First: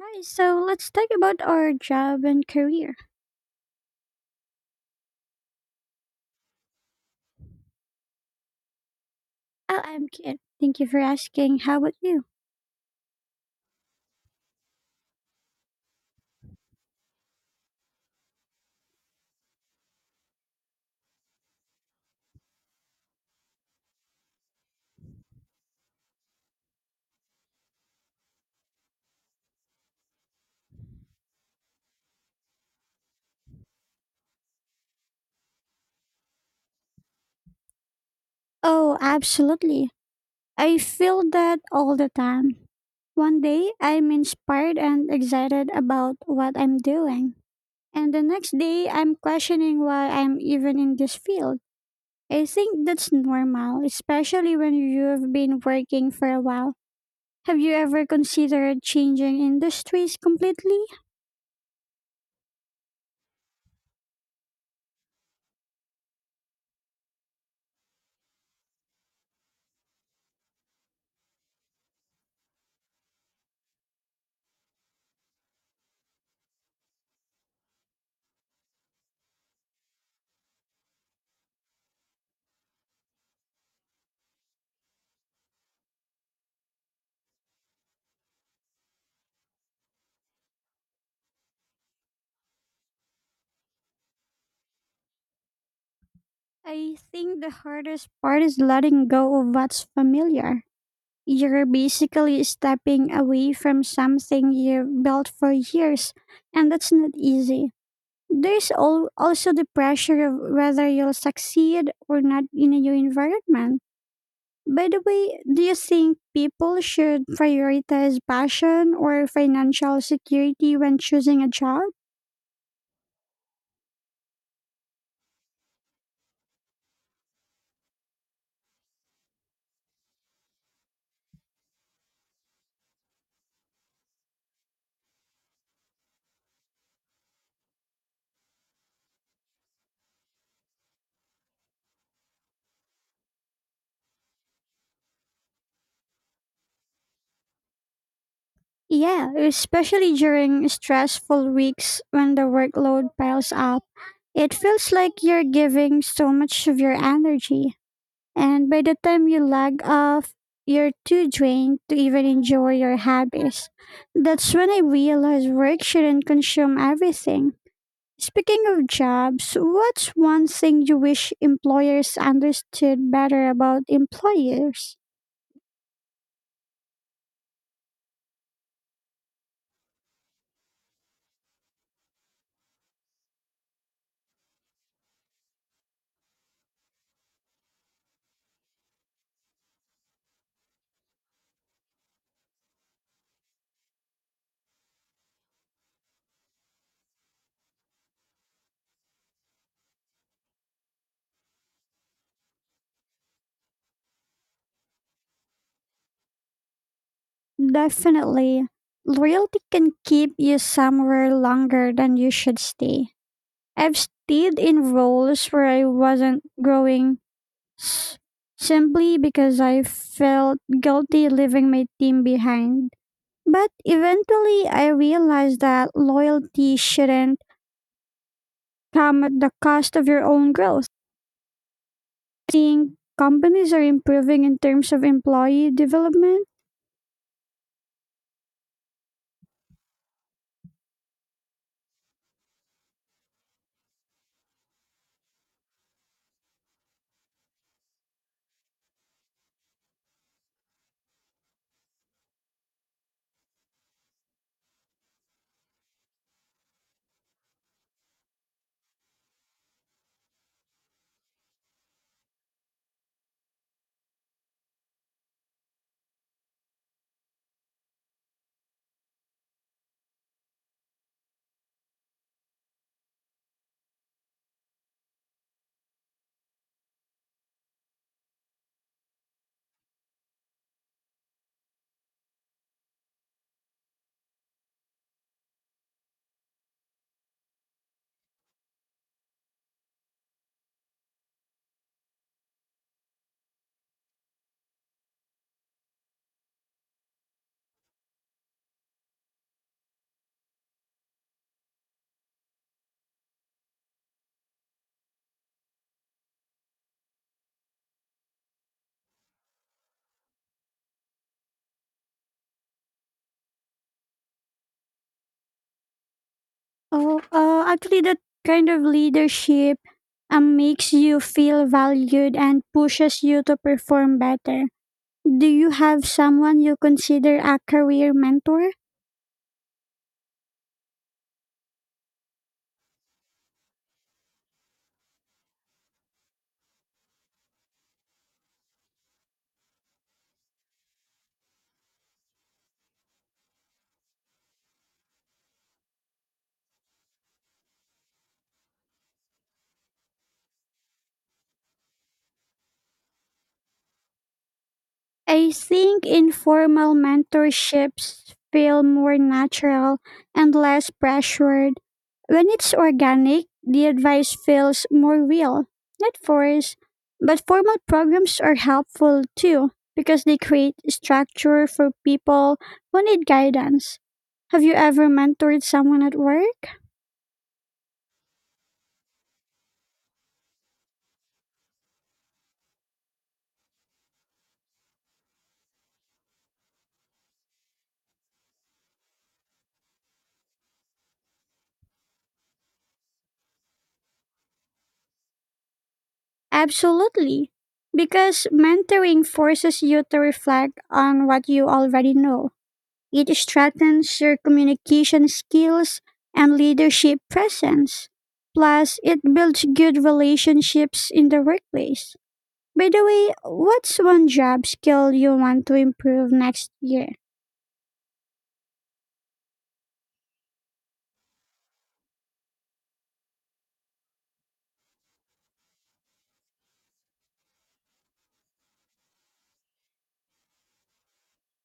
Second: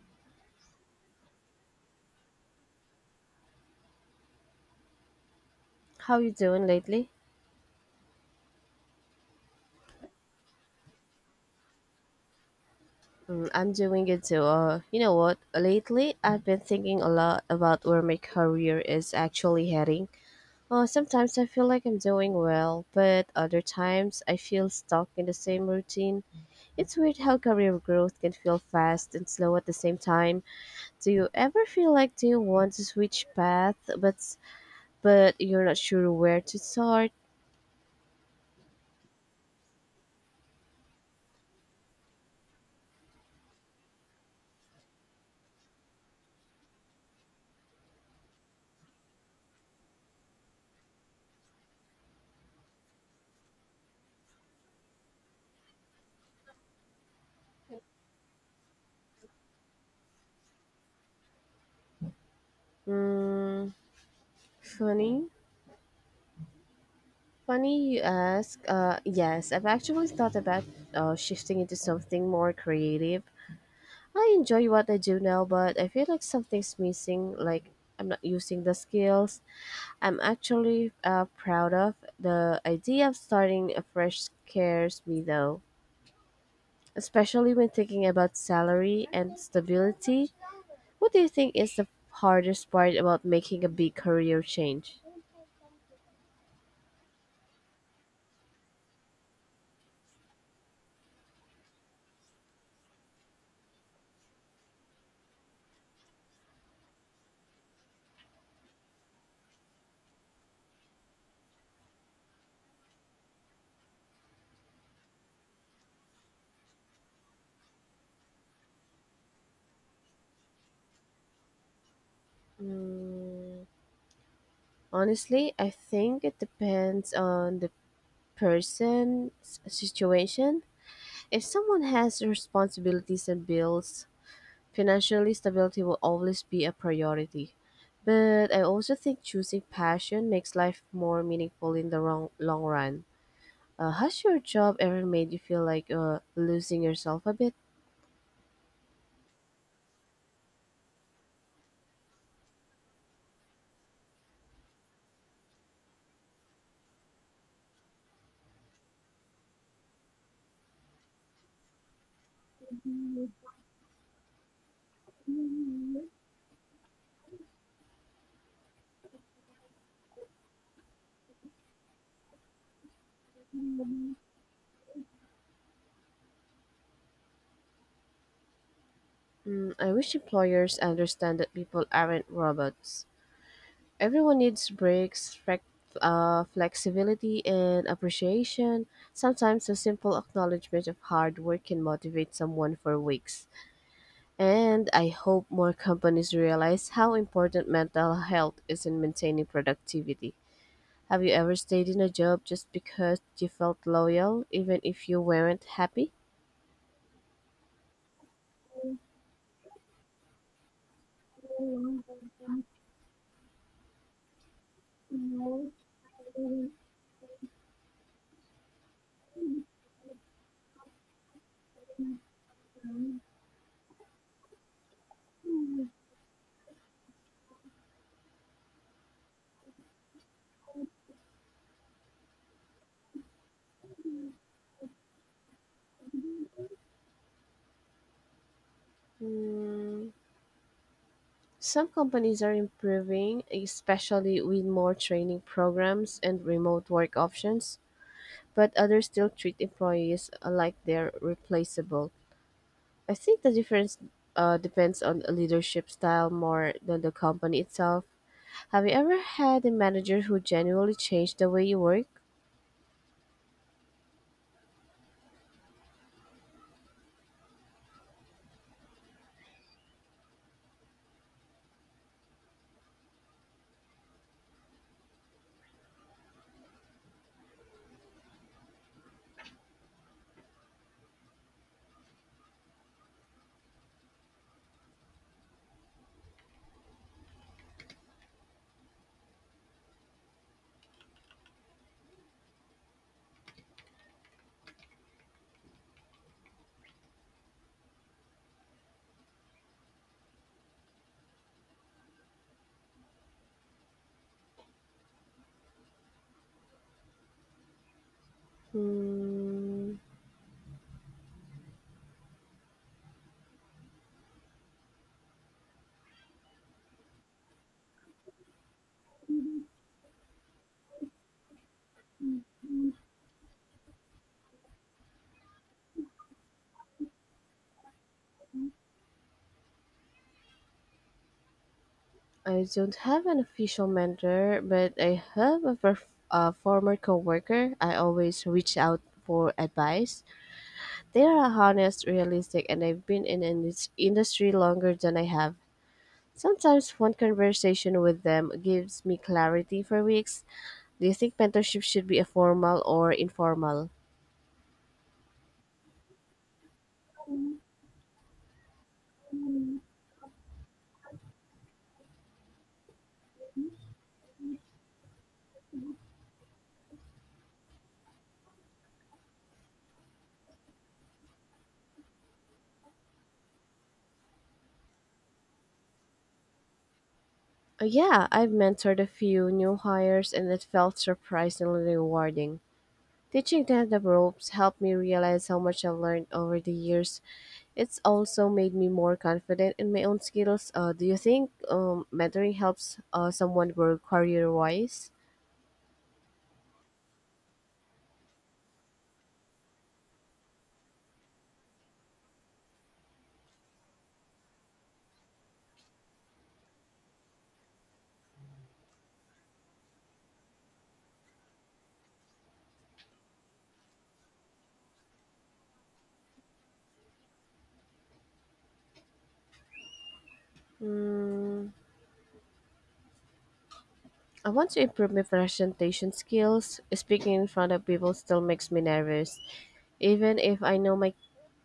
Hi, so let's talk about our job and career. How you doing lately? Oh, I'm good. Thank you for asking. How about you? I'm doing good too. You know what? Lately, I've been thinking a lot about where my career is actually heading. Sometimes I feel like I'm doing well, but other times I feel stuck in the same routine. It's weird how career growth can feel fast and slow at the same time. Do you ever feel like do you want to switch path, but you're not sure where to start? Oh, absolutely. I feel that all the time. One day, I'm inspired and excited about what I'm doing. And the next day, I'm questioning why I'm even in this field. I think that's normal, especially when you've been working for a while. Have you ever considered changing industries completely? Hmm, funny. Funny you ask. Yes, I've actually thought about shifting into something more creative. I enjoy what I do now, but I feel like something's missing. Like I'm not using the skills I'm actually proud of. The idea of starting afresh scares me though, especially when thinking about salary and stability. What do you think is the hardest part about making a big career change? I think the hardest part is letting go of what's familiar. You're basically stepping away from something you've built for years, and that's not easy. There's also the pressure of whether you'll succeed or not in a new environment. By the way, do you think people should prioritize passion or financial security when choosing a job? Mm, Honestly, I think it depends on the situation. If someone has responsibilities and bills, financially stability will always be a priority. But I also think choosing passion makes life more meaningful in the long run. Has your job ever made you feel like losing yourself a bit? Yeah, especially during stressful weeks when the workload piles up. It feels like you're giving so much of your energy, and by the time you lag off, you're too drained to even enjoy your hobbies. That's when I realized work shouldn't consume everything. Speaking of jobs, what's one thing you wish employers understood better about employers? I wish employers understand that people aren't robots. Everyone needs breaks, flexibility, and appreciation. Sometimes a simple acknowledgement of hard work can motivate someone for weeks. And I hope more companies realize how important mental health is in maintaining productivity. Have you ever stayed in a job just because you felt loyal, even if you weren't happy? Definitely. Loyalty can keep you somewhere longer than you should stay. I've stayed in roles where I wasn't growing simply because I felt guilty leaving my team behind. But eventually, I realized that loyalty shouldn't come at the cost of your own growth. Seeing companies are improving in terms of employee development, Mm, some companies are improving, especially with more training programs and remote work options, but others still treat employees like they're replaceable. I think the difference depends on a leadership style more than the company itself. Have you ever had a manager who genuinely changed the way you work? Hmm, oh, actually, that kind of leadership makes you feel valued and pushes you to perform better. Do you have someone you consider a career mentor? I don't have an official mentor, but I have a former coworker. I always reach out for advice. They are honest, realistic, and I've been in an industry longer than I have. Sometimes one conversation with them gives me clarity for weeks. Do you think mentorship should be a formal or informal? I think informal mentorships feel more natural and less pressured. When it's organic, the advice feels more real, not forced. But formal programs are helpful too because they create structure for people who need guidance. Have you ever mentored someone at work? Yeah, I've mentored a few new hires and it felt surprisingly rewarding. Teaching them the ropes helped me realize how much I've learned over the years. It's also made me more confident in my own skills. Do you think mentoring helps someone grow career wise? Absolutely. Because mentoring forces you to reflect on what you already know. It strengthens your communication skills and leadership presence. Plus, it builds good relationships in the workplace. By the way, what's one job skill you want to improve next year? Mm, I want to improve my presentation skills. Speaking in front of people still makes me nervous, even if I know my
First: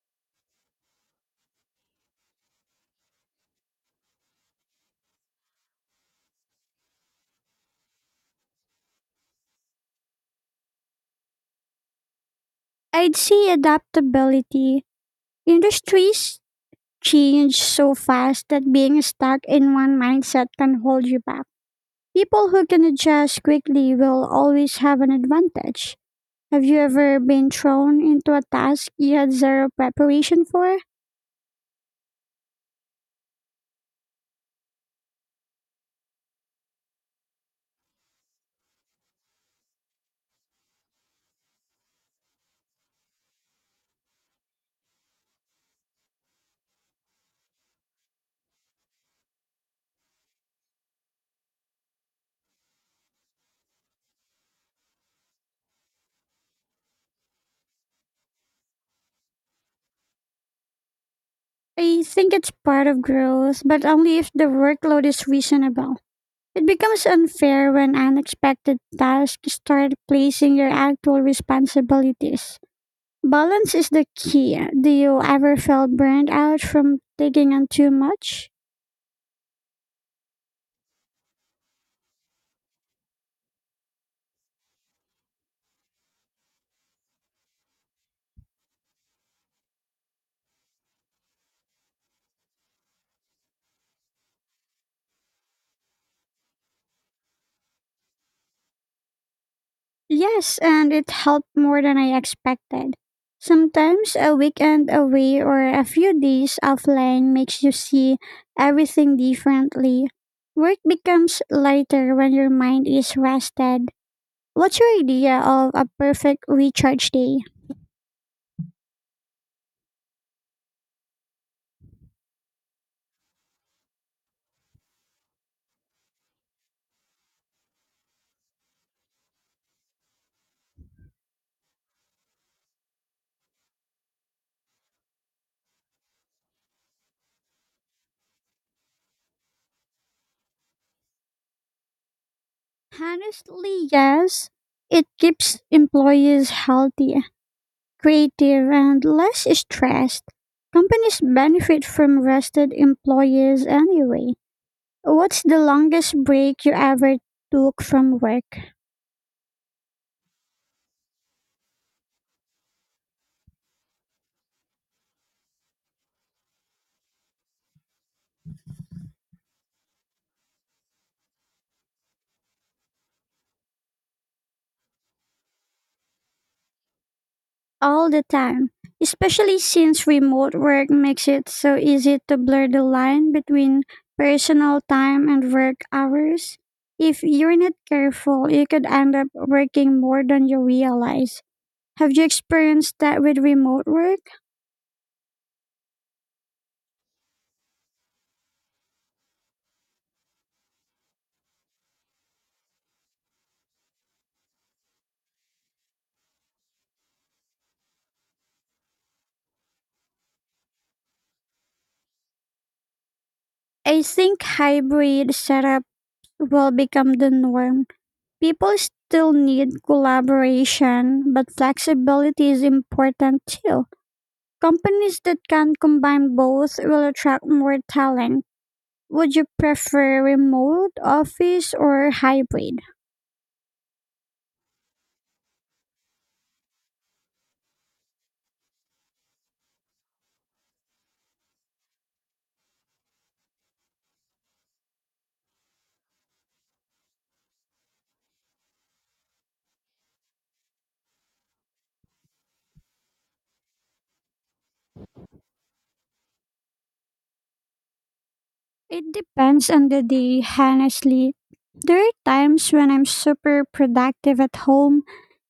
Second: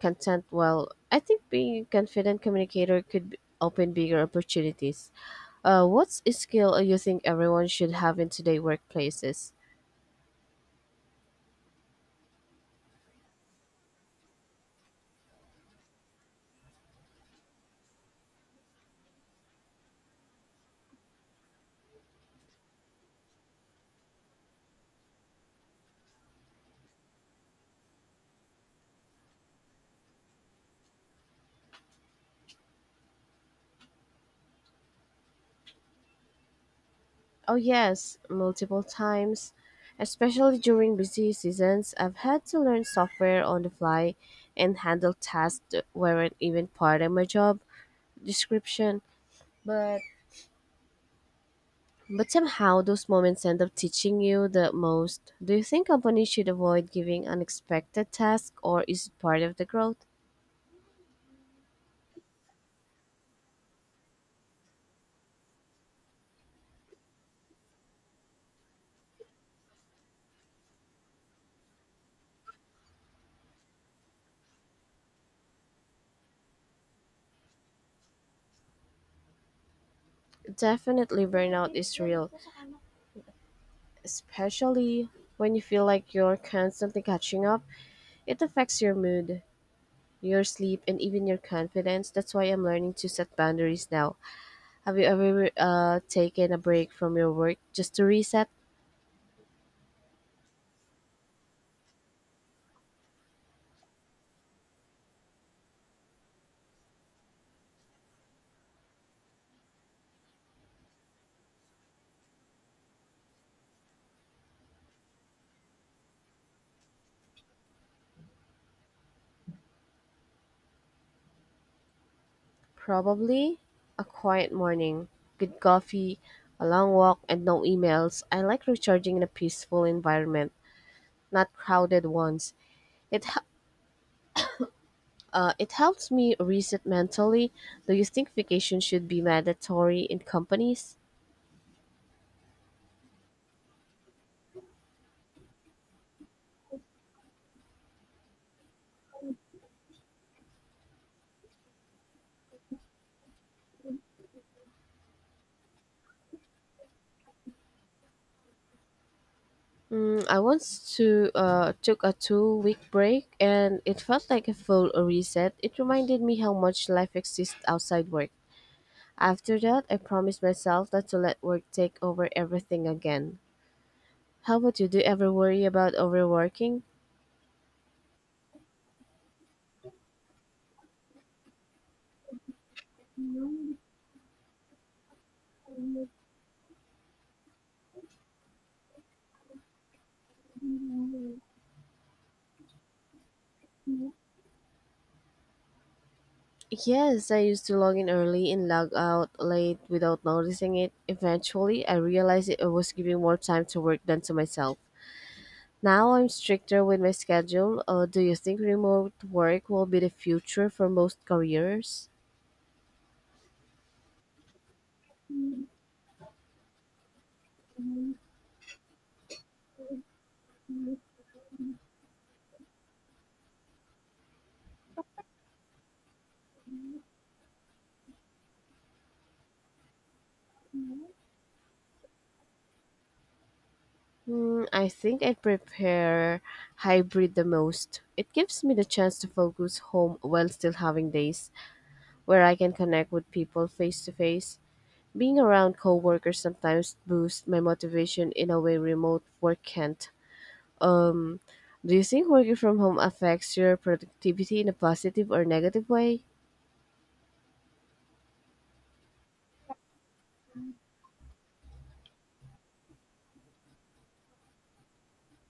content well. I think being a confident communicator could open bigger opportunities. What's a skill you think everyone should have in today's workplaces? I'd say adaptability. Industries change so fast that being stuck in one mindset can hold you back. People who can adjust quickly will always have an advantage. Have you ever been thrown into a task you had zero preparation for? Oh, yes, multiple times. Especially during busy seasons, I've had to learn software on the fly and handle tasks that weren't even part of my job description. But But somehow those moments end up teaching you the most. Do you think companies should avoid giving unexpected tasks or is it part of the growth? I think it's part of growth, but only if the workload is reasonable. It becomes unfair when unexpected tasks start placing your actual responsibilities. Balance is the key. Do you ever feel burned out from taking on too much? Definitely burnout is real, especially when you feel like you're constantly catching up. It affects your mood, your sleep, and even your confidence. That's why I'm learning to set boundaries now. Have you ever taken a break from your work just to reset? Yes, and it helped more than I expected. Sometimes a weekend away or a few days offline makes you see everything differently. Work becomes lighter when your mind is rested. What's your idea of a perfect recharge day? Probably a quiet morning, good coffee, a long walk, and no emails. I like recharging in a peaceful environment, not crowded ones. It h- it helps me reset mentally. Do you think vacation should be mandatory in companies? Honestly, yes. It keeps employees healthy, creative, and less stressed. Companies benefit from rested employees anyway. What's the longest break you ever took from work? I once to took a 2-week break and it felt like a full reset. It reminded me how much life exists outside work. After that, I promised myself not to let work take over everything again. How about you? Do you ever worry about overworking? All the time. Especially since remote work makes it so easy to blur the line between personal time and work hours. If you're not careful, you could end up working more than you realize. Have you experienced that with remote work? Yes, I used to log in early and log out late without noticing it. Eventually, I realized it was giving more time to work than to myself. Now I'm stricter with my schedule. Do you think remote work will be the future for most careers? I think hybrid setup will become the norm. People still need collaboration, but flexibility is important too. Companies that can combine both will attract more talent. Would you prefer remote, office, or hybrid? I think I prepare hybrid the most. It gives me the chance to focus home while still having days where I can connect with people face to face. Being around coworkers sometimes boosts my motivation in a way remote work can't. Um, do you think working from home affects your productivity in a positive or negative way? It depends on the day, honestly. There are times when I'm super productive at home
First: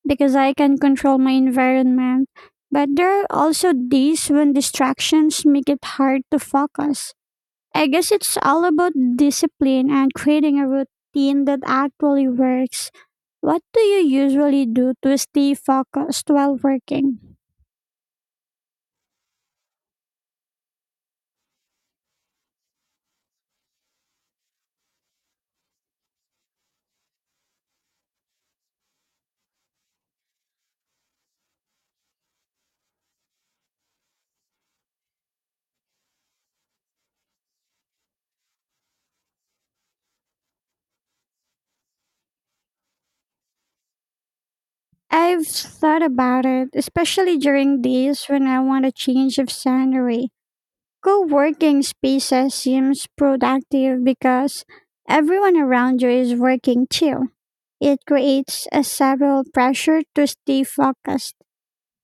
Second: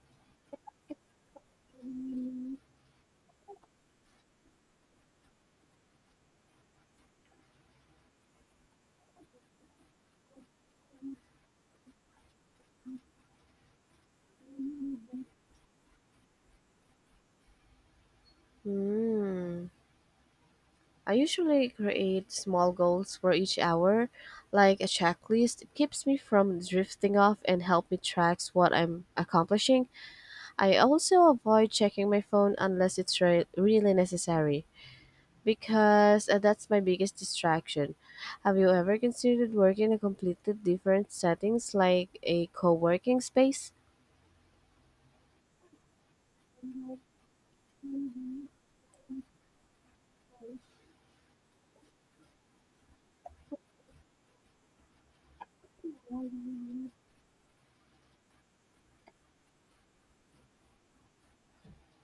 because I can control my environment. But there are also days when distractions make it hard to focus. I guess it's all about discipline and creating a routine that actually works. What do you usually do to stay focused while working? Hmm. I usually create small goals for each hour, like a checklist. It keeps me from drifting off and help me track what I'm accomplishing. I also avoid checking my phone unless it's really necessary, because that's my biggest distraction. Have you ever considered working in a completely different settings like a co-working space? I've thought about it, especially during days when I want a change of scenery. Co working spaces seems productive because everyone around you is working too. It creates a subtle pressure to stay focused.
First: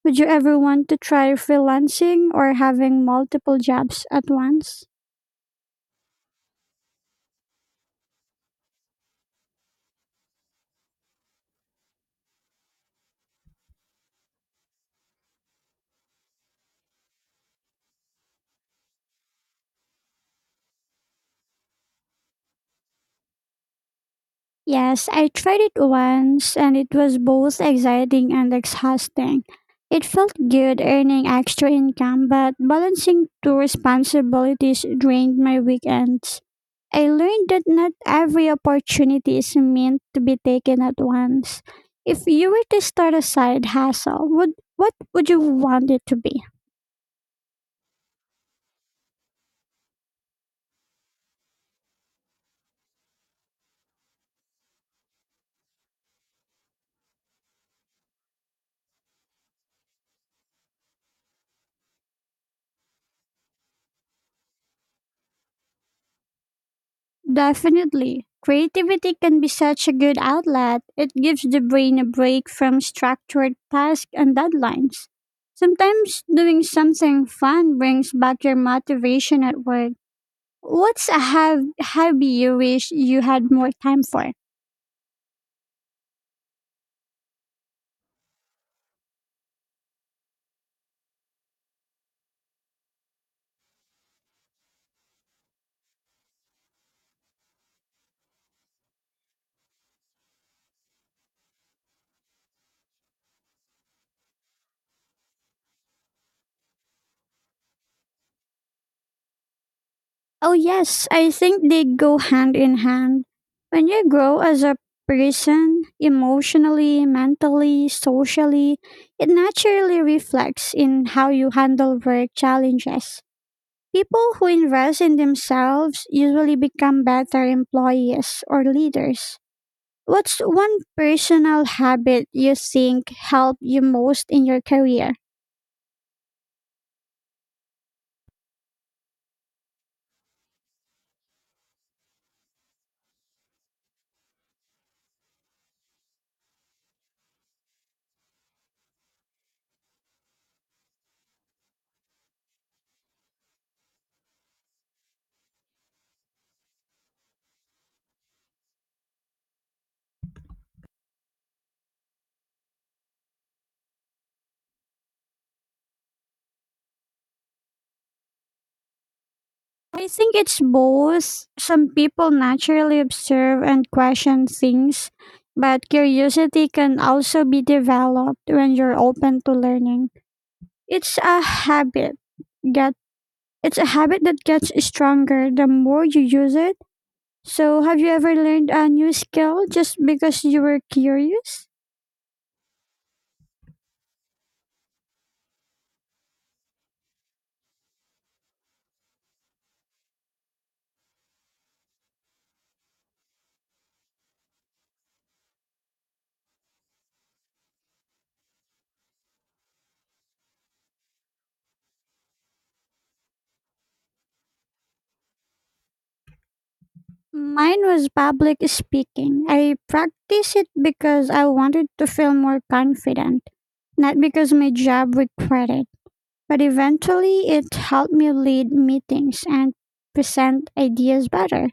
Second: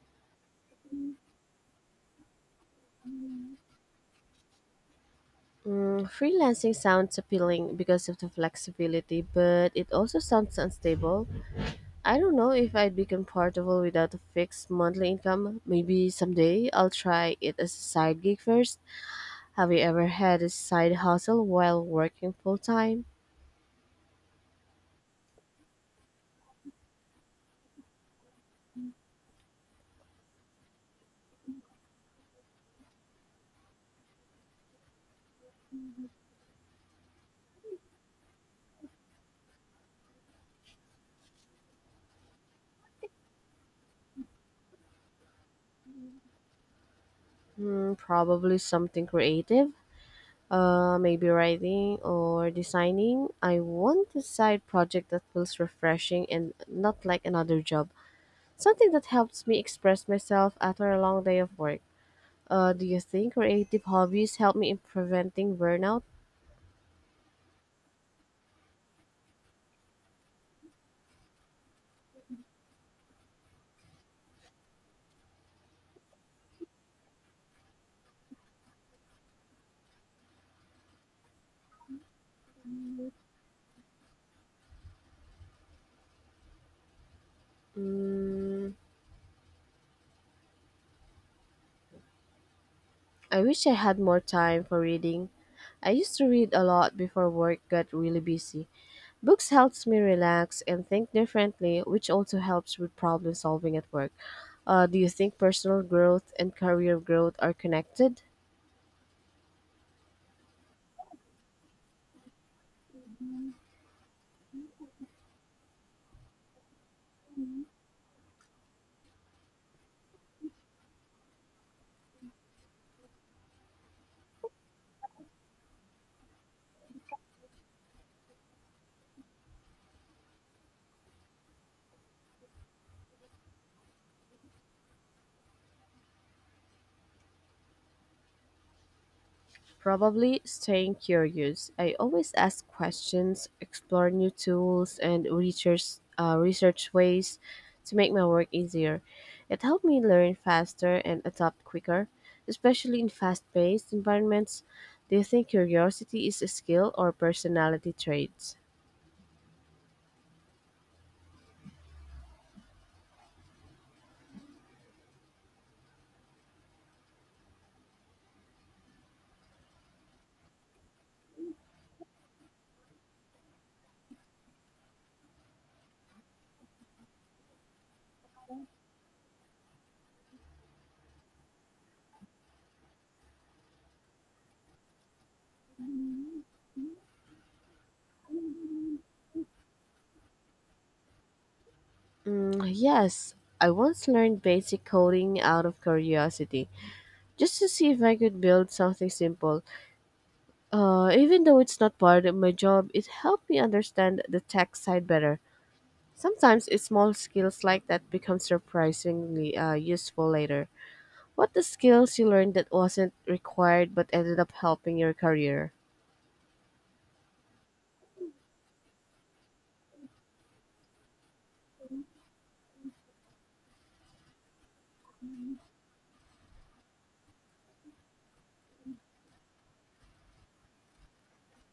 Would you ever want to try freelancing or having multiple jobs at once? Freelancing sounds appealing because of the flexibility, but it also sounds unstable. I don't know if I'd be comfortable without a fixed monthly income. Maybe someday I'll try it as a side gig first. Have you ever had a side hustle while working full time? Yes, I tried it once and it was both exciting and exhausting. It felt good earning extra income, but balancing two responsibilities drained my weekends. I learned that not every opportunity is meant to be taken at once. If you were to start a side hustle, would what would you want it to be? Probably something creative, maybe writing or designing. I want a side project that feels refreshing and not like another job. Something that helps me express myself after a long day of work. Do you think creative hobbies help me in preventing burnout? Definitely. Creativity can be such a good outlet. It gives the brain a break from structured tasks and deadlines. Sometimes doing something fun brings back your motivation at work. What's a hobby you wish you had more time for? Mm, I wish I had more time for reading. I used to read a lot before work got really busy. Books helps me relax and think differently, which also helps with problem solving at work. Do you think personal growth and career growth are connected? Oh, yes, I think they go hand in hand. When you grow as a person, emotionally, mentally, socially, it naturally reflects in how you handle work challenges. People who invest in themselves usually become better employees or leaders. What's one personal habit you think helped you most in your career? Probably staying curious. I always ask questions, explore new tools, and research ways to make my work easier. It helped me learn faster and adapt quicker, especially in fast paced environments. Do you think curiosity is a skill or personality trait? I think it's both. Some people naturally observe and question things, but curiosity can also be developed when you're open to learning. It's a habit. Get It's a habit that gets stronger the more you use it. So, have you ever learned a new skill just because you were curious? Yes, I once learned basic coding out of curiosity, just to see if I could build something simple. Even though it's not part of my job, it helped me understand the tech side better. Sometimes it's small skills like that become surprisingly useful later. What the skills you learned that wasn't required but ended up helping your career? Mine was public speaking. I practiced it because I wanted to feel more confident, not because my job required it. But eventually, it helped me lead meetings and present ideas better.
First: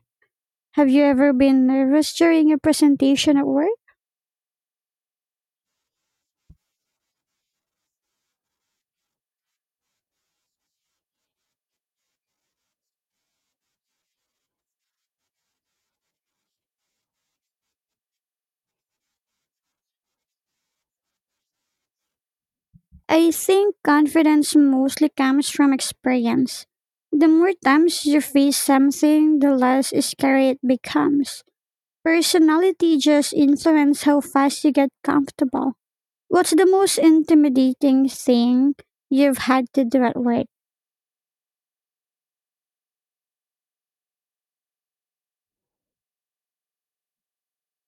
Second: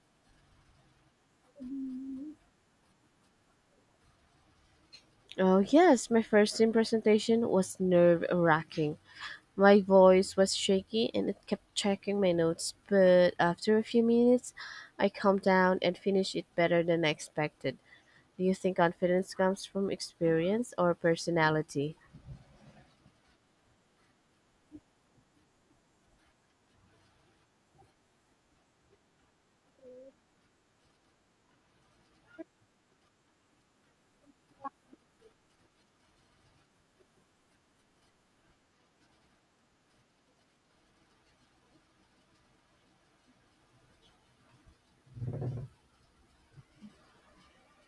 Have you ever been nervous during a presentation at work? Oh yes, my first team presentation was nerve-wracking. My voice was shaky and it kept checking my notes, but after a few minutes, I calmed down and finished it better than I expected. Do you think confidence comes from experience or personality? I think confidence mostly comes from experience. The more times you face something, the less scary it becomes. Personality just influences how fast you get comfortable. What's the most intimidating thing you've had to do at work?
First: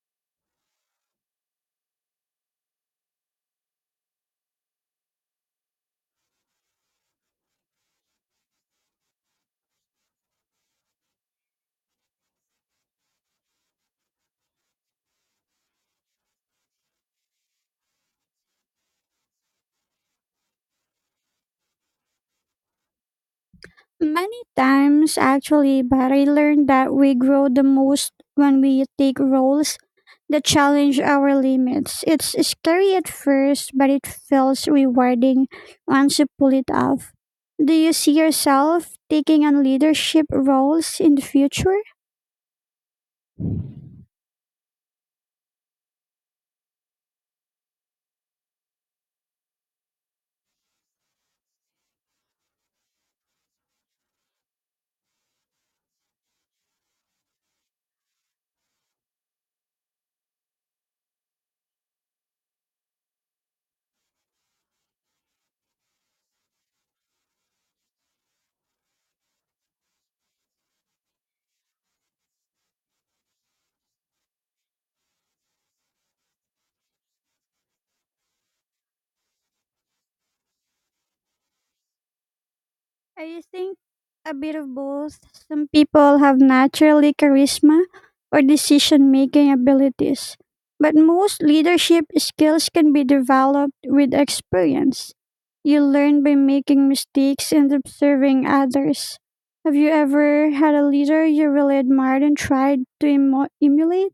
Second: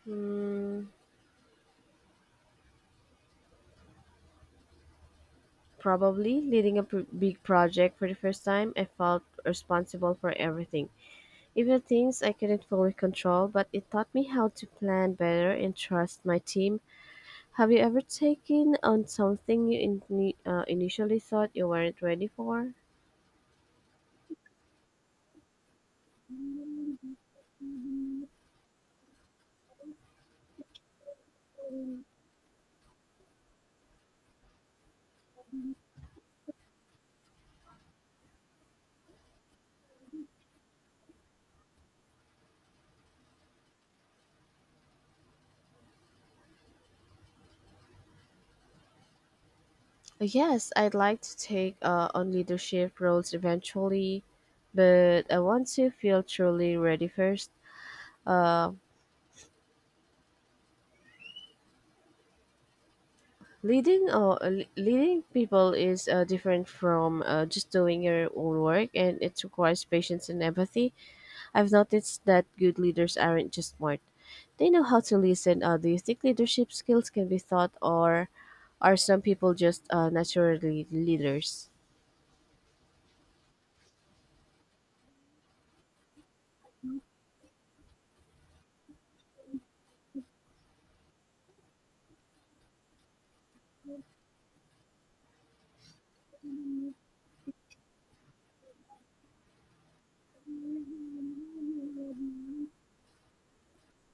Hmm, Probably leading a big project for the first time, I felt responsible for everything, even things I couldn't fully control, but it taught me how to plan better and trust my team. Have you ever taken on something you initially thought you weren't ready for? Many times, actually, but I learned that we grow the most when we take roles that challenge our limits. It's scary at first, but it feels rewarding once you pull it off. Do you see yourself taking on leadership roles in the future? Yes, I'd like to take on leadership roles eventually, but I want to feel truly ready first. Uh, Leading people is different from just doing your own work, and it requires patience and empathy. I've noticed that good leaders aren't just smart, they know how to listen. Do you think leadership skills can be taught, or are some people just naturally leaders? I think a bit of both. Some people have naturally charisma or decision making abilities, but most leadership skills can be developed with experience. You learn by making mistakes and observing others. Have you ever had a leader you really admired and tried to emulate?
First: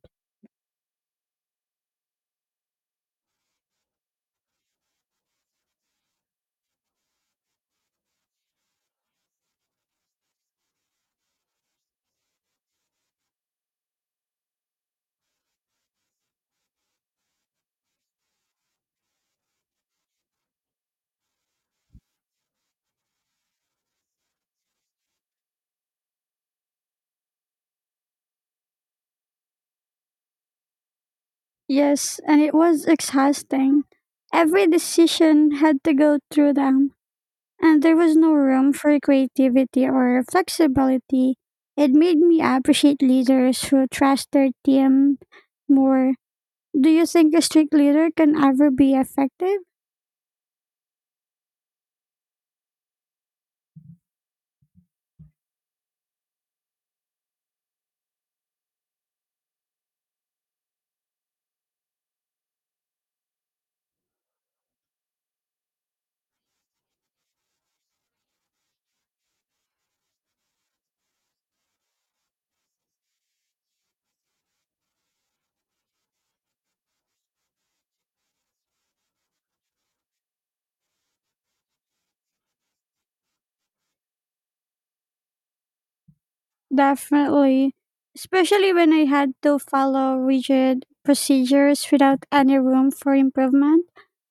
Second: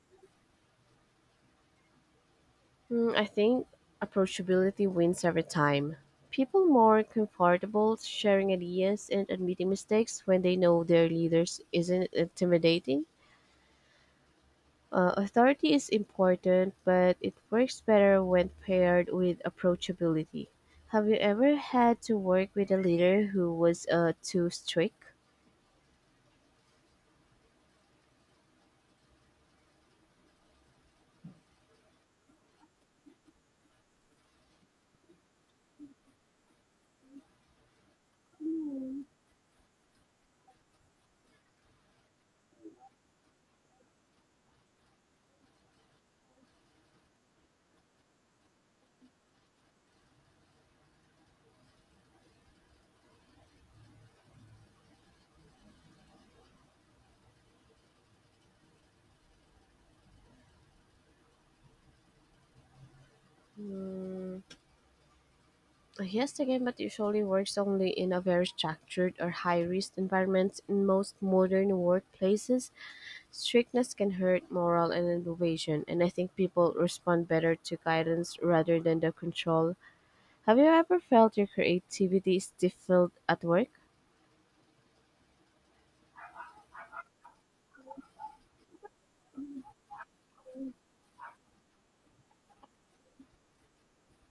I think approachability wins every time. People more comfortable sharing ideas and admitting mistakes when they know their leaders isn't intimidating. Authority is important, but it works better when paired with approachability. Have you ever had to work with a leader who was too strict? Yes, and it was exhausting. Every decision had to go through them and there was no room for creativity or flexibility. It made me appreciate leaders who trust their team more. Do you think a strict leader can ever be effective? Mm, yes, again, but usually works only in a very structured or high risk environment. In most modern workplaces, strictness can hurt morale and innovation, and I think people respond better to guidance rather than the control. Have you ever felt your creativity stifled at work? Definitely. Especially when I had to follow rigid procedures without any room for improvement,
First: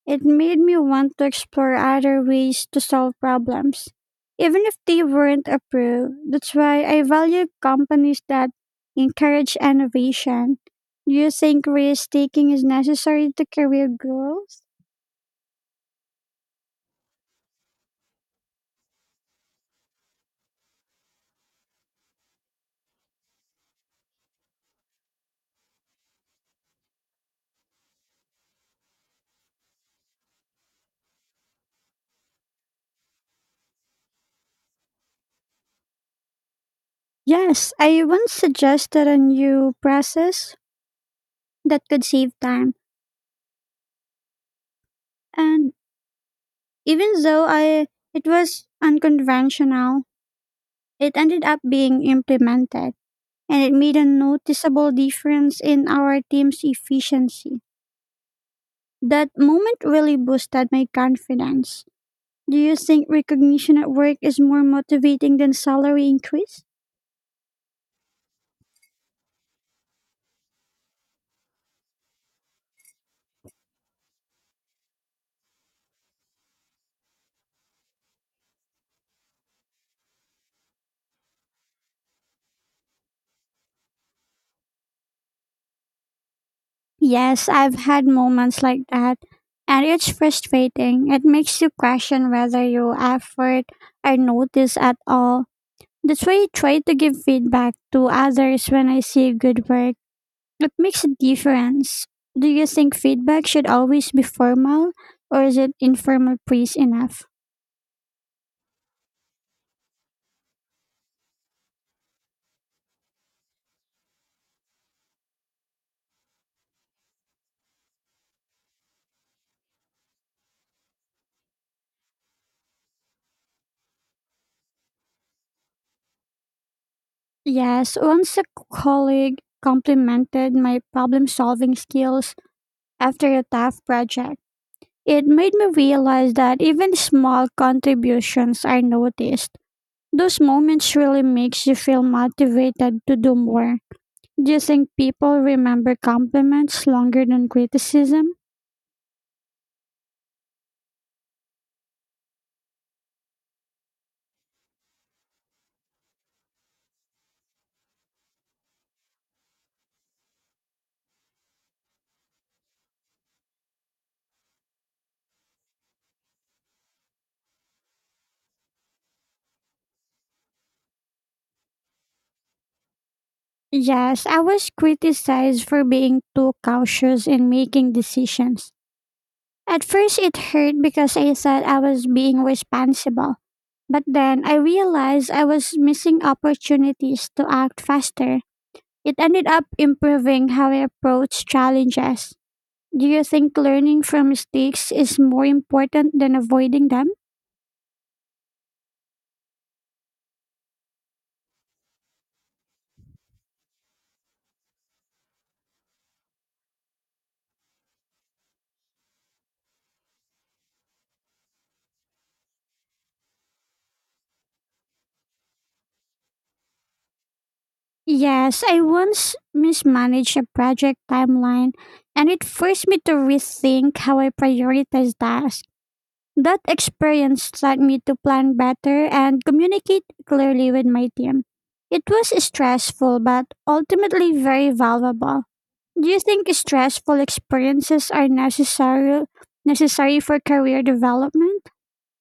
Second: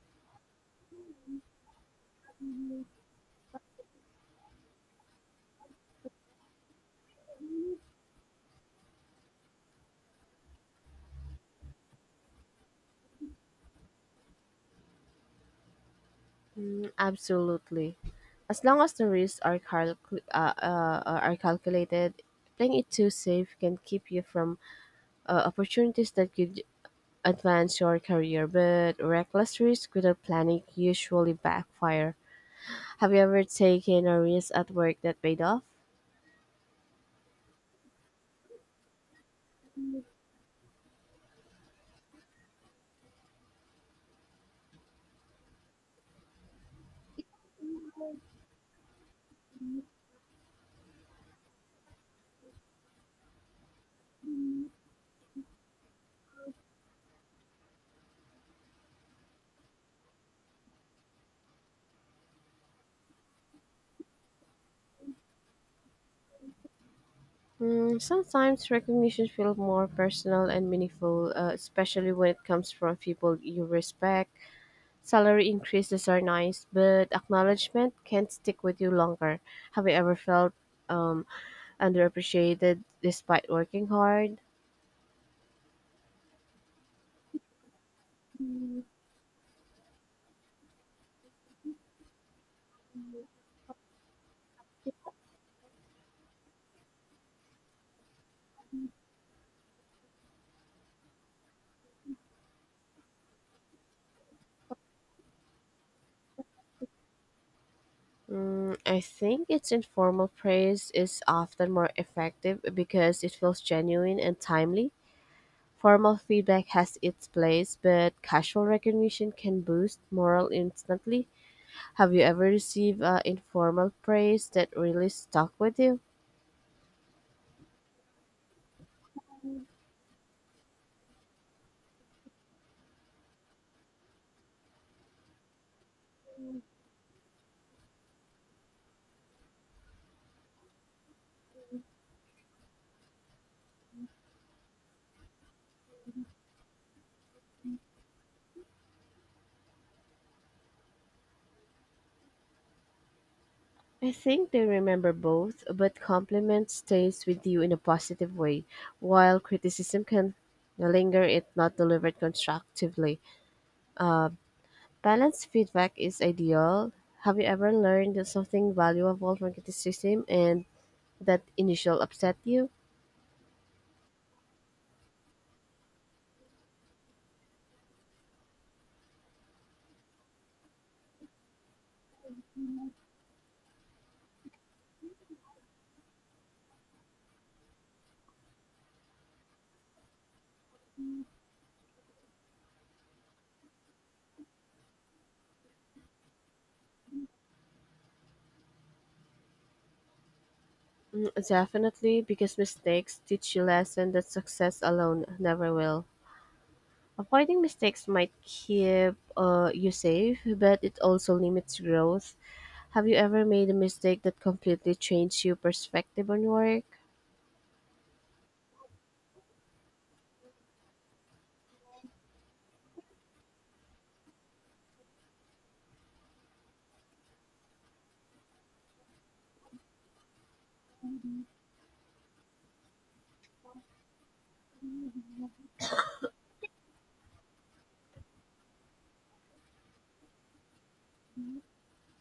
it made me want to explore other ways to solve problems, even if they weren't approved. That's why I value companies that encourage innovation. Do you think risk taking is necessary to career growth? Absolutely. As long as the risks are are calculated, playing it too safe can keep you from opportunities that could advance your career. But reckless risk without planning usually backfire. Have you ever taken a risk at work that paid off? Yes, I once suggested a new process that could save time and. Even though I it was unconventional, it ended up being implemented and it made a noticeable difference in our team's efficiency. That moment really boosted my confidence. Do you think recognition at work is more motivating than salary increase? Sometimes recognition feels more personal and meaningful, especially when it comes from people you respect. Salary increases are nice, but acknowledgement can't stick with you longer. Have you ever felt um, underappreciated despite working hard? Yes, I've had moments like that. And it's frustrating. It makes you question whether your effort are noticed at all. That's why I try to give feedback to others when I see good work. It makes a difference. Do you think feedback should always be formal or is it informal praise enough? I think it's informal praise is often more effective because it feels genuine and timely. Formal feedback has its place, but casual recognition can boost morale instantly. Have you ever received informal praise that really stuck with you? Yes, once a colleague complimented my problem solving skills after a tough project, it made me realize that even small contributions are noticed. Those moments really makes you feel motivated to do more. Do you think people remember compliments longer than criticism? I think they remember both, but compliment stays with you in a positive way, while criticism can linger if not delivered constructively. Balanced feedback is ideal. Have you ever learned something valuable from criticism and that initial upset you? Yes, I was criticized for being too cautious in making decisions. At first, it hurt because I thought I was being responsible. But then I realized I was missing opportunities to act faster. It ended up improving how I approach challenges. Do you think learning from mistakes is more important than avoiding them? Definitely, because mistakes teach you lessons that success alone never will. Avoiding mistakes might keep you safe, but it also limits growth. Have you ever made a mistake that completely changed your perspective on work? Yes, I once mismanaged a project timeline and it forced me to rethink how I prioritize tasks. That experience taught me to plan better and communicate clearly with my team. It was stressful but ultimately very valuable. Do you think stressful experiences are necessary for career development?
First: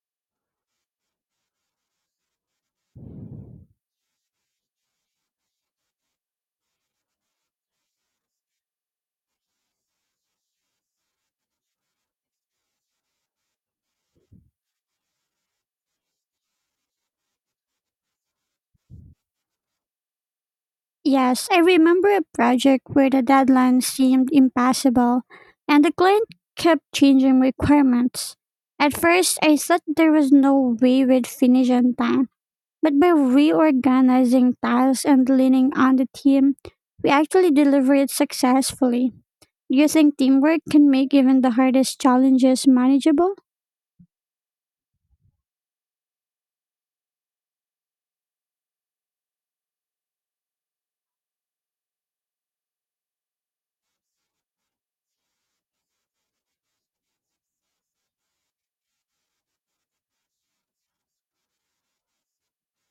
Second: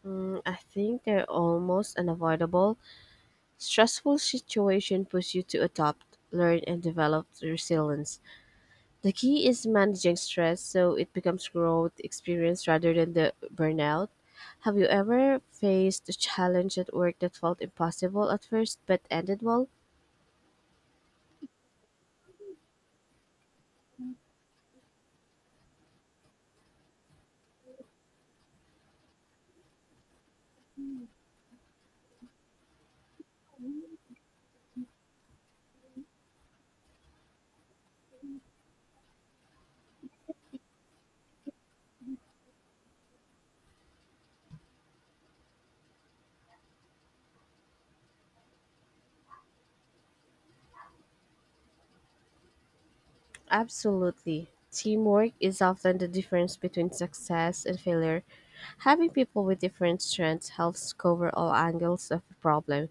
Mm, I think they're almost unavoidable. Stressful situation push you to adopt, learn, and develop resilience. The key is managing stress so it becomes growth experience rather than the burnout. Have you ever faced a challenge at work that felt impossible at first but ended well? Yes, I remember a project where the deadline seemed impossible and the client kept changing requirements. At first, I thought there was no way we'd finish on time, but by reorganizing tasks and leaning on the team, we actually delivered it successfully. Do you think teamwork can make even the hardest challenges manageable? Absolutely. Teamwork is often the difference between success and failure. Having people with different strengths helps cover all angles of the problem.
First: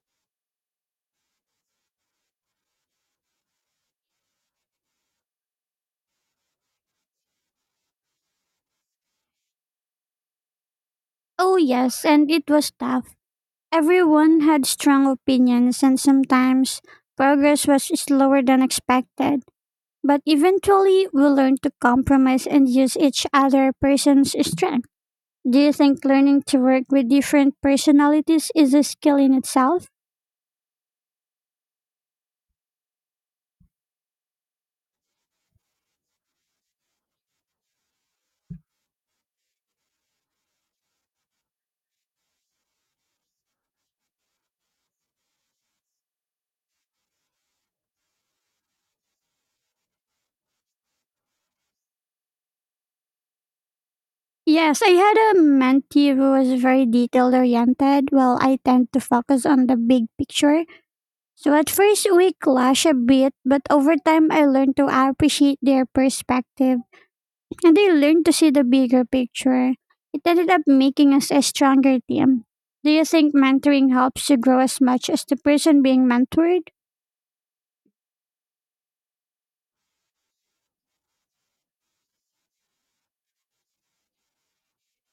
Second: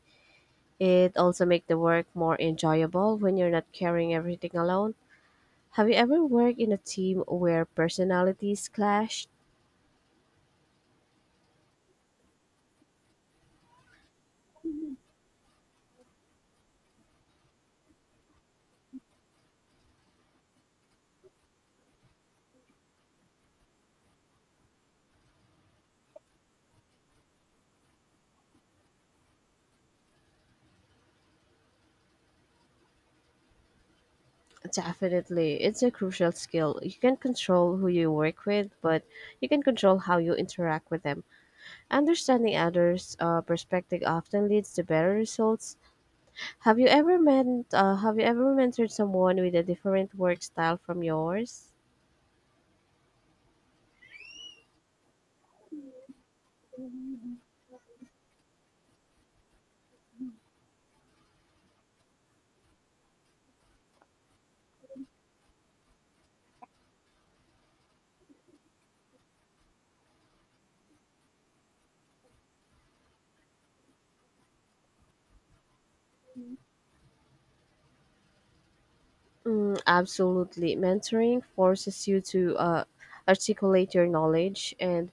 It also makes the work more enjoyable when you're not carrying everything alone. Have you ever worked in a team where personalities clashed? Oh, yes, and it was tough. Everyone had strong opinions, and sometimes progress was slower than expected. But eventually, we learn to compromise and use each other person's strength. Do you think learning to work with different personalities is a skill in itself? Definitely. It's a crucial skill. You can control who you work with, but you can control how you interact with them. Understanding others' perspective often leads to better results. Have you ever met have you ever mentored someone with a different work style from yours? Yes, I had a mentee who was very detail oriented, while I tend to focus on the big picture. So at first, we clash a bit, but over time, I learned to appreciate their perspective. And they learn to see the bigger picture. It ended up making us a stronger team. Do you think mentoring helps you grow as much as the person being mentored? Mm, absolutely. Mentoring forces you to articulate your knowledge and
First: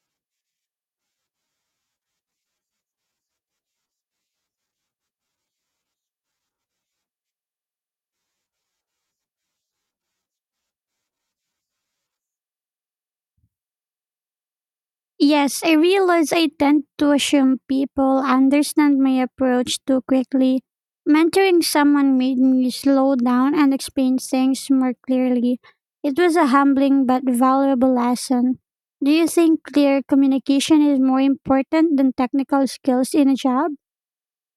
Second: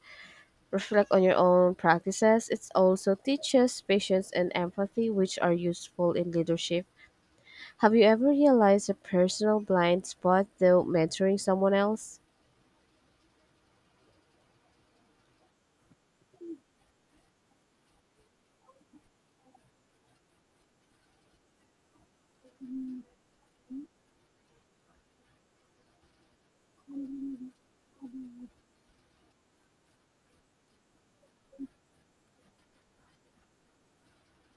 reflect on your own practices. It also teaches patience and empathy, which are useful in leadership. Have you ever realized a personal blind spot though mentoring someone else? Yes, I realize I tend to assume people understand my approach too quickly. Mentoring someone made me slow down and explain things more clearly. It was a humbling but valuable lesson. Do you think clear communication is more important than technical skills in a job?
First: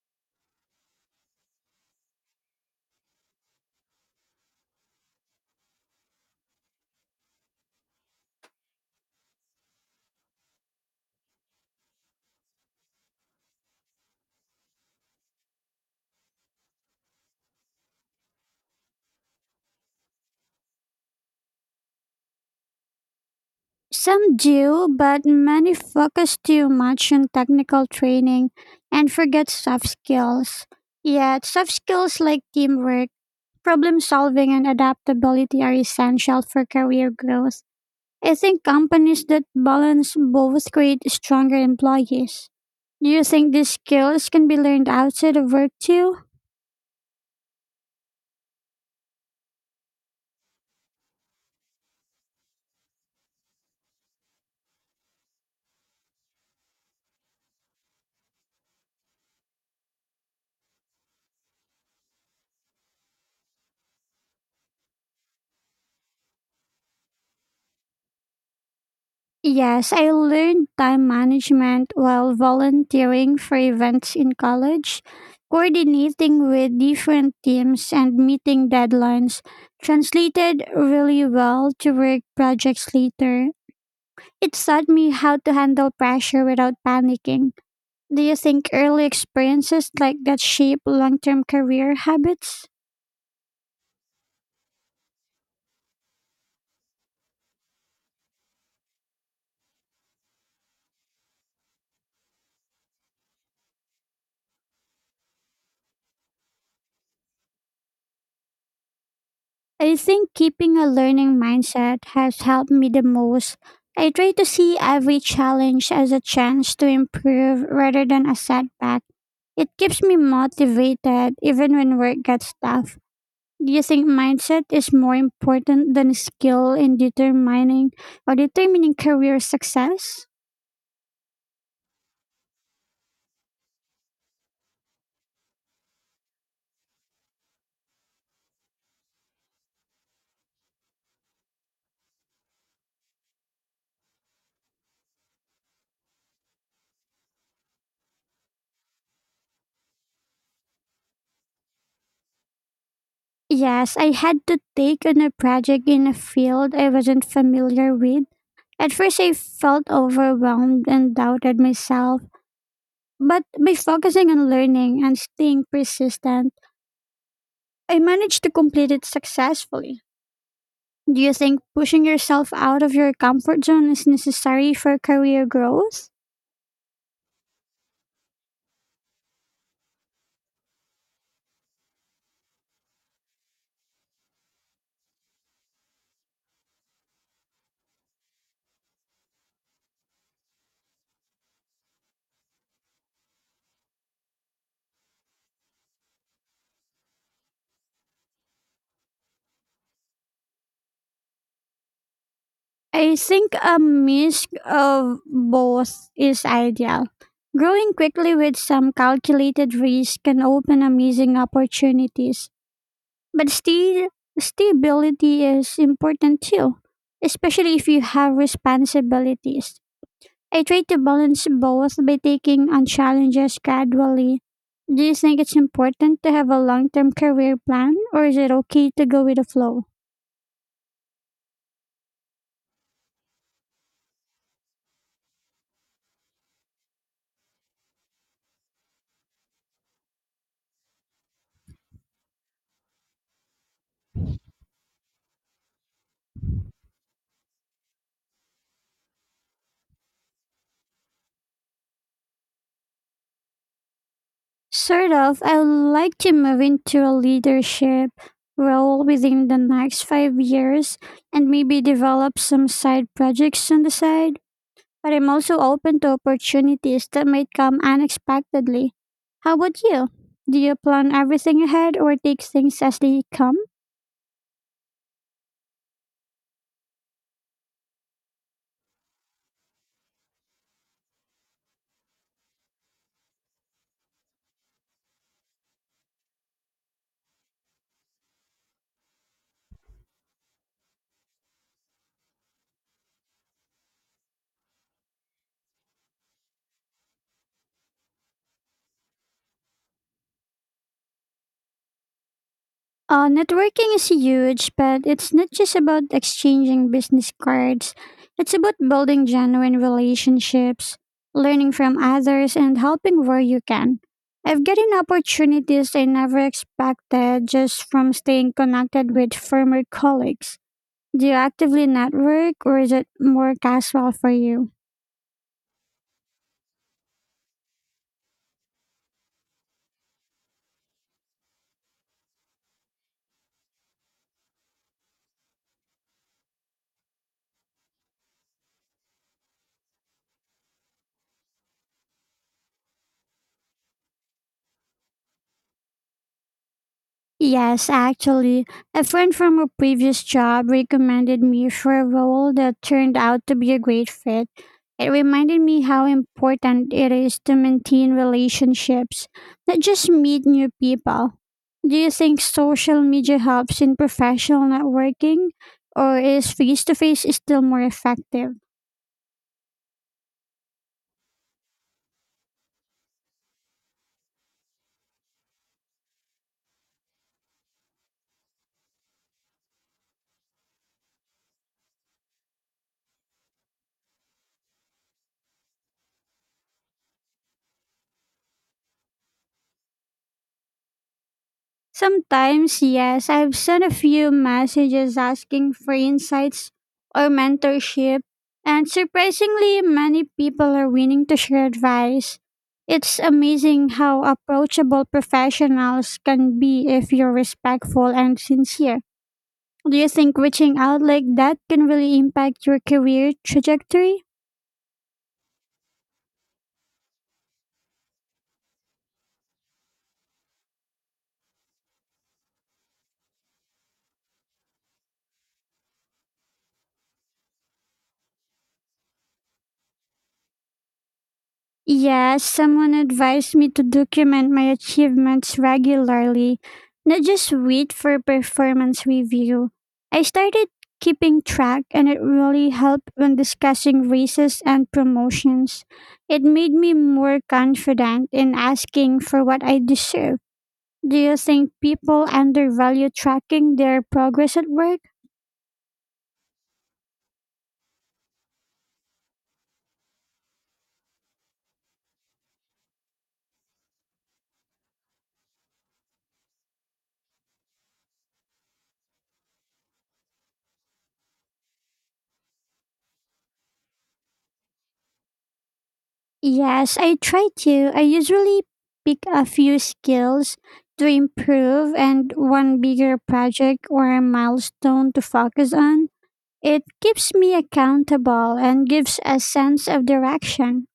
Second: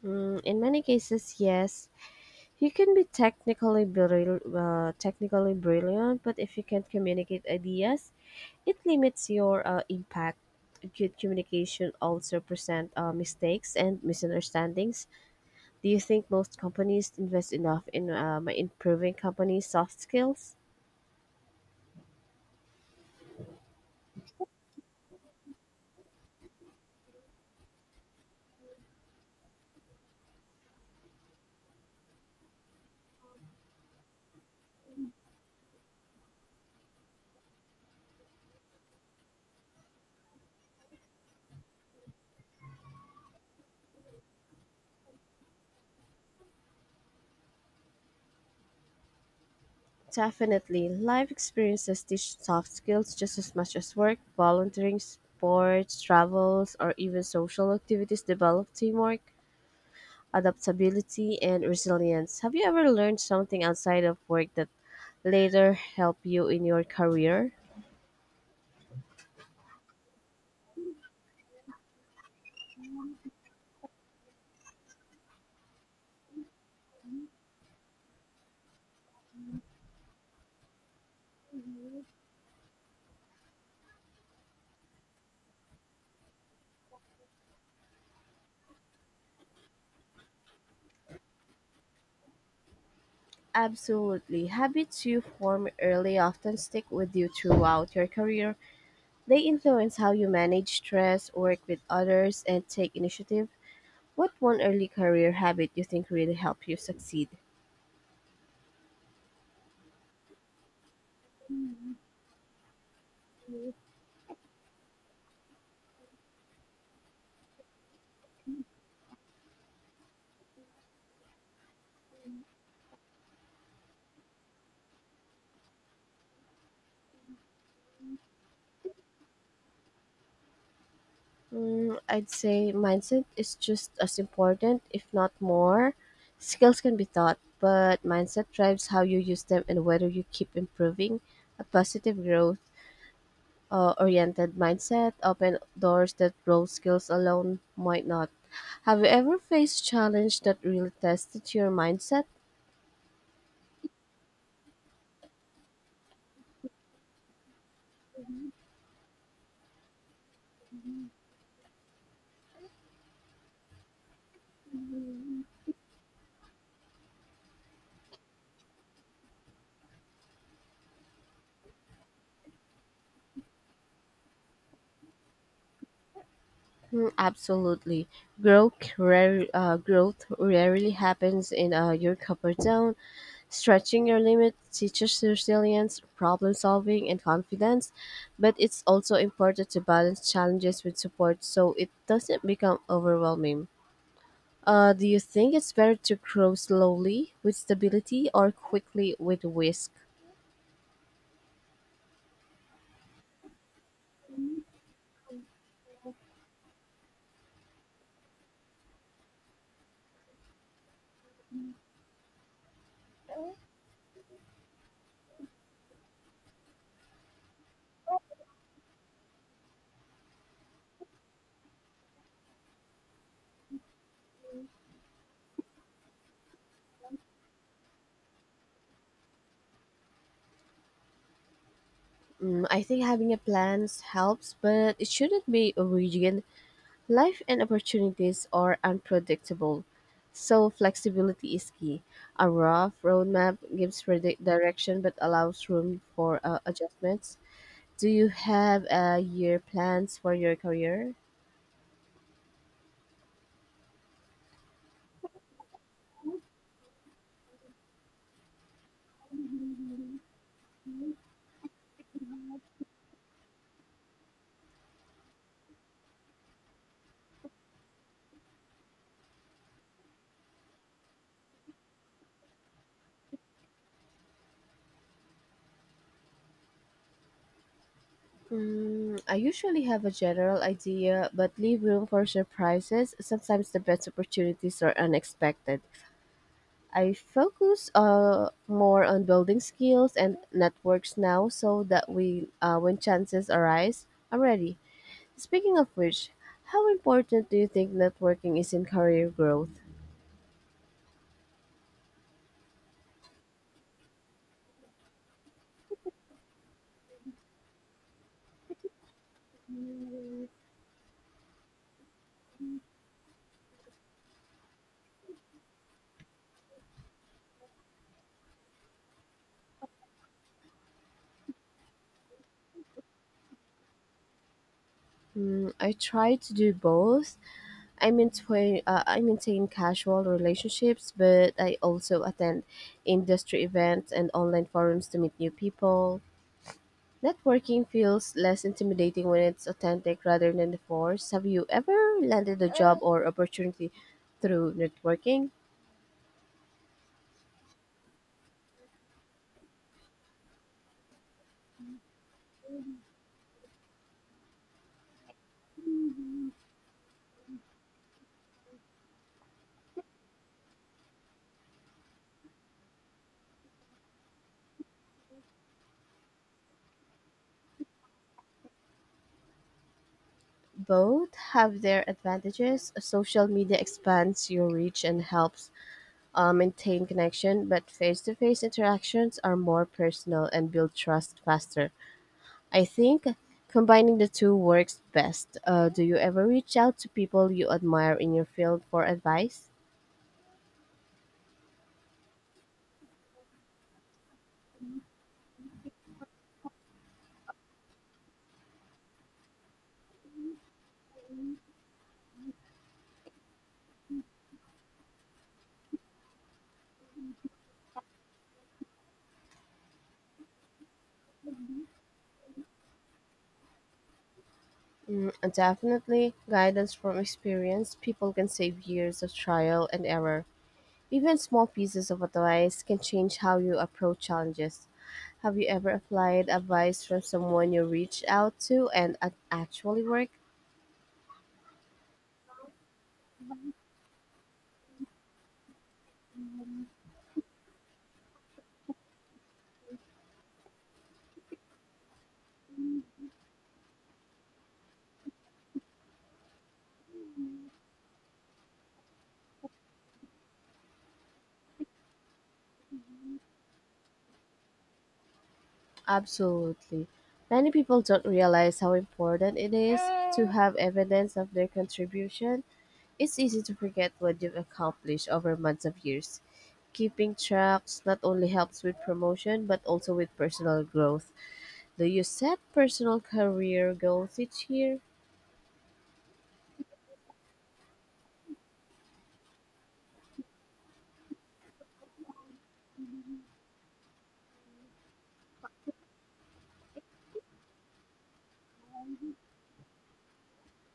Mm, in many cases, yes. You can be technically brilliant, but if you can't communicate ideas, it limits your impact. Good communication also present mistakes and misunderstandings. Do you think most companies invest enough in improving company soft skills? Some do, but many focus too much on technical training and forget soft skills. Yet, soft skills like teamwork, problem solving, and adaptability are essential for career growth. I think companies that balance both create stronger employees. Do you think these skills can be learned outside of work too? Definitely, life experiences teach soft skills just as much as work. Volunteering, sports, travels, or even social activities develop teamwork, adaptability, and resilience. Have you ever learned something outside of work that later helped you in your career? Yes, I learned time management while volunteering for events in college, coordinating with different teams and meeting deadlines. Translated really well to work projects later. It taught me how to handle pressure without panicking. Do you think early experiences like that shape long term career habits? Absolutely. Habits you form early often stick with you throughout your career. They influence how you manage stress, work with others, and take initiative. What one early career habit you think really helped you succeed? I think keeping a learning mindset has helped me the most. I try to see every challenge as a chance to improve rather than a setback. It keeps me motivated even when work gets tough. Do you think mindset is more important than skill in determining or determining career success? Mm, I'd say mindset is just as important, if not more. Skills can be taught, but mindset drives how you use them and whether you keep improving. A positive growth oriented mindset open doors that raw skills alone might not. Have you ever faced challenge that really tested your mindset? Yes, I had to take on a project in a field I wasn't familiar with. At first, I felt overwhelmed and doubted myself. But by focusing on learning and staying persistent, I managed to complete it successfully. Do you think pushing yourself out of your comfort zone is necessary for career growth? Mm, absolutely. Growth rarely happens in your comfort zone. Stretching your limits teaches resilience, problem solving, and confidence, but it's also important to balance challenges with support so it doesn't become overwhelming. Do you think it's better to grow slowly with stability or quickly with risk? I think a mix of both is ideal. Growing quickly with some calculated risk can open amazing opportunities, but still, stability is important too, especially if you have responsibilities. I try to balance both by taking on challenges gradually. Do you think it's important to have a long term career plan, or is it okay to go with the flow? Mm, I think having a plan helps, but it shouldn't be rigid. Life and opportunities are unpredictable, so flexibility is key. A rough roadmap gives direction but allows room for adjustments. Do you have year plans for your career? Sort of, I would like to move into a leadership role within the next 5 years and maybe develop some side projects on the side. But I'm also open to opportunities that might come unexpectedly. How about you? Do you plan everything ahead or take things as they come? Mm, I usually have a general idea, but leave room for surprises. Sometimes the best opportunities are unexpected. I focus more on building skills and networks now so that we, when chances arise, I'm ready. Speaking of which, how important do you think networking is in career growth? Networking is huge, but it's not just about exchanging business cards. It's about building genuine relationships, learning from others, and helping where you can. I've gotten opportunities I never expected just from staying connected with former colleagues. Do you actively network, or is it more casual for you? Mm, I try to do both. I maintain casual relationships, but I also attend industry events and online forums to meet new people. Networking feels less intimidating when it's authentic rather than the force. Have you ever landed a job or opportunity through networking? Yes, actually, a friend from a previous job recommended me for a role that turned out to be a great fit. It reminded me how important it is to maintain relationships, not just meet new people. Do you think social media helps in professional networking, or is face to face still more effective? Both have their advantages. Social media expands your reach and helps maintain connection, but face to face interactions are more personal and build trust faster. I think combining the two works best. Do you ever reach out to people you admire in your field for advice? Sometimes, yes, I've sent a few messages asking for insights or mentorship, and surprisingly, many people are willing to share advice. It's amazing how approachable professionals can be if you're respectful and sincere. Do you think reaching out like that can really impact your career trajectory? Mm, definitely, guidance from experience. People can save years of trial and error. Even small pieces of advice can change how you approach challenges. Have you ever applied advice from someone you reached out to and it actually worked? Yes, someone advised me to document my achievements regularly, not just wait for performance review. I started keeping track and it really helped when discussing raises and promotions. It made me more confident in asking for what I deserve. Do you think people undervalue tracking their progress at work? Absolutely. Many people don't realize how important it is to have evidence of their contribution. It's easy to forget what you've accomplished over months of years. Keeping tracks not only helps with promotion but also with personal growth. Do you set personal career goals each year? Yes, I try to. I usually pick a few skills to improve and one bigger project or a milestone to focus on. It keeps me accountable and gives a sense of direction.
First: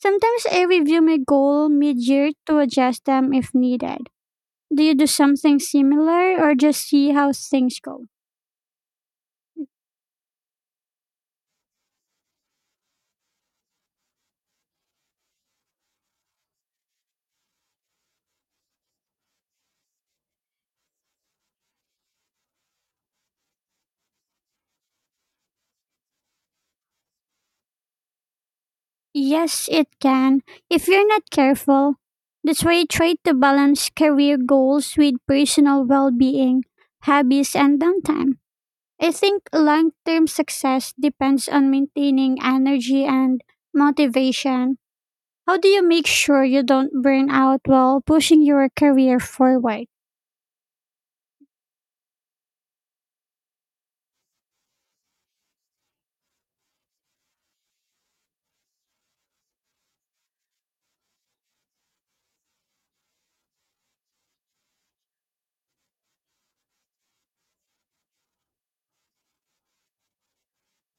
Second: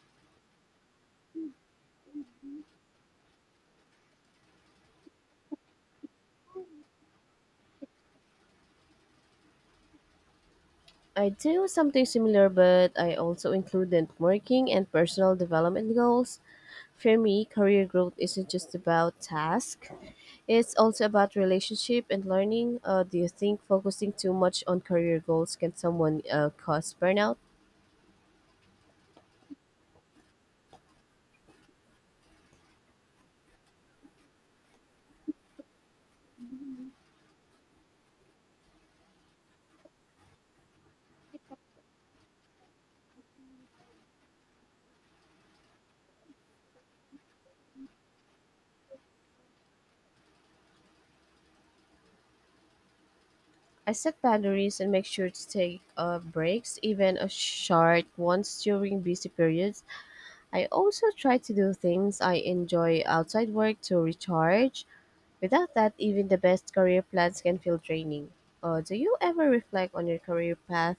Sometimes I review my goal mid year to adjust them if needed. Do you do something similar or just see how things go? I do something similar, but I also include networking and personal development goals. For me, career growth isn't just about tasks, it's also about relationship and learning. Do you think focusing too much on career goals can someone cause burnout? Yes, it can, if you're not careful. That's why I try to balance career goals with personal well being, hobbies, and downtime. I think long term success depends on maintaining energy and motivation. How do you make sure you don't burn out while pushing your career forward? I set boundaries and make sure to take breaks, even a short ones during busy periods. I also try to do things I enjoy outside work to recharge. Without that, even the best career plans can feel draining. Do you ever reflect on your career path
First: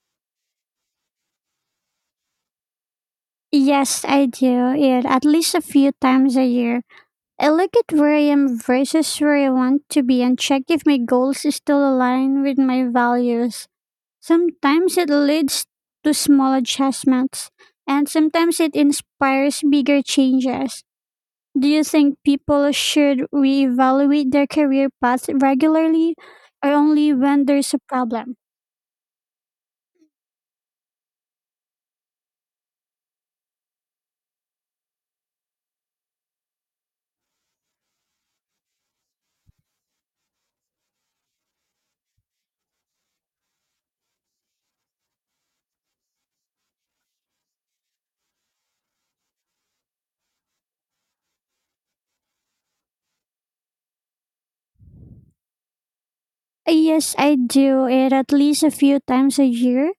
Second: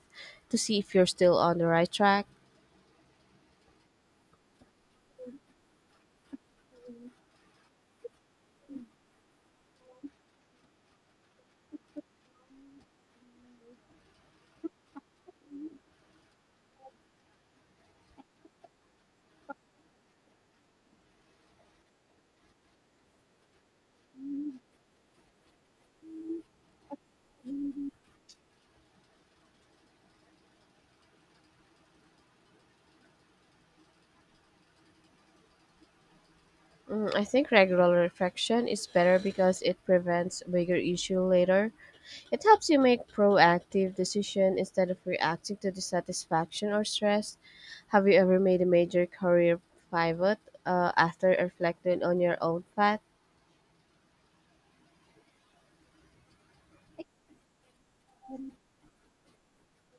to see if you're still on the right track? Yes, I do it at least a few times a year. I look at where I am versus where I want to be and check if my goals still align with my values. Sometimes it leads to small adjustments, and sometimes it inspires bigger changes. Do you think people should reevaluate their career path regularly or only when there's a problem? Mm, I think regular reflection is better because it prevents bigger issue later. It helps you make proactive decision instead of reacting to dissatisfaction or stress. Have you ever made a major career pivot after reflecting on your own path? Yes, I do it at least a few times a year.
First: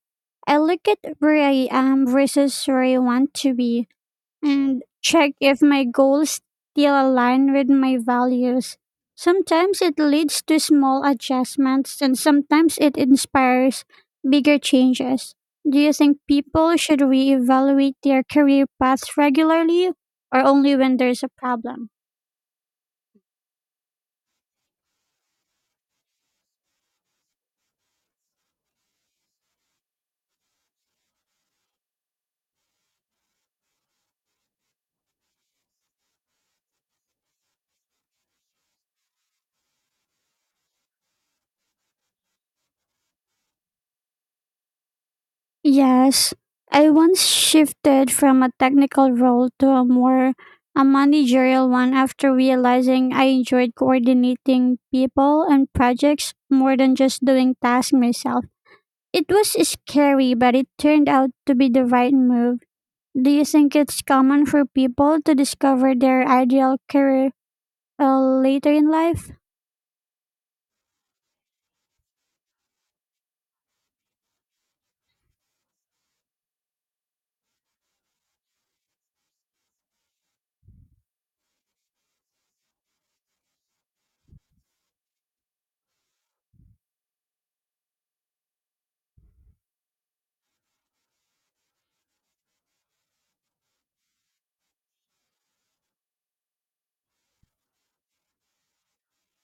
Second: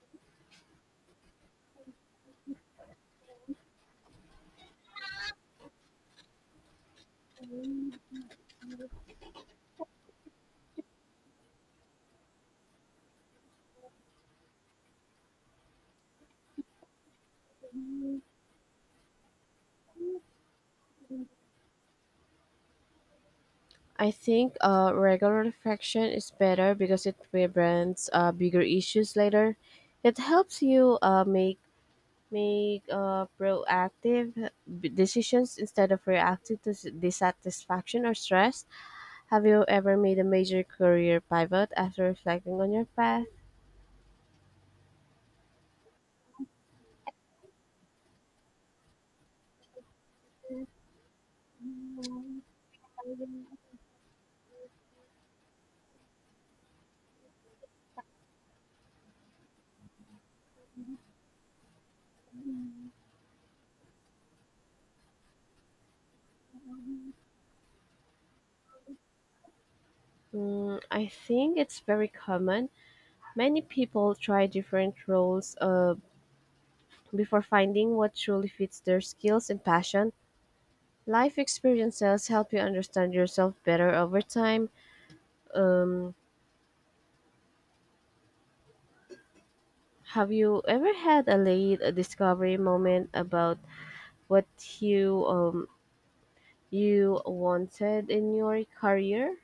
I look at where I am versus where I want to be and check if my goals still align with my values. Sometimes it leads to small adjustments, and sometimes it inspires bigger changes. Do you think people should reevaluate their career paths regularly or only when there's a problem? I think regular reflection is better because it prevents bigger issues later. It helps you make make proactive decisions instead of reacting to dissatisfaction or stress. Have you ever made a major career pivot after reflecting on your path? Yes, I once shifted from a technical role to a more a managerial one after realizing I enjoyed coordinating people and projects more than just doing tasks myself. It was scary, but it turned out to be the right move. Do you think it's common for people to discover their ideal career later in life? Mm, I think it's very common. Many people try different roles before finding what truly fits their skills and passion. Life experiences help you understand yourself better over time. Um, have you ever had a late discovery moment about what you you wanted in your career?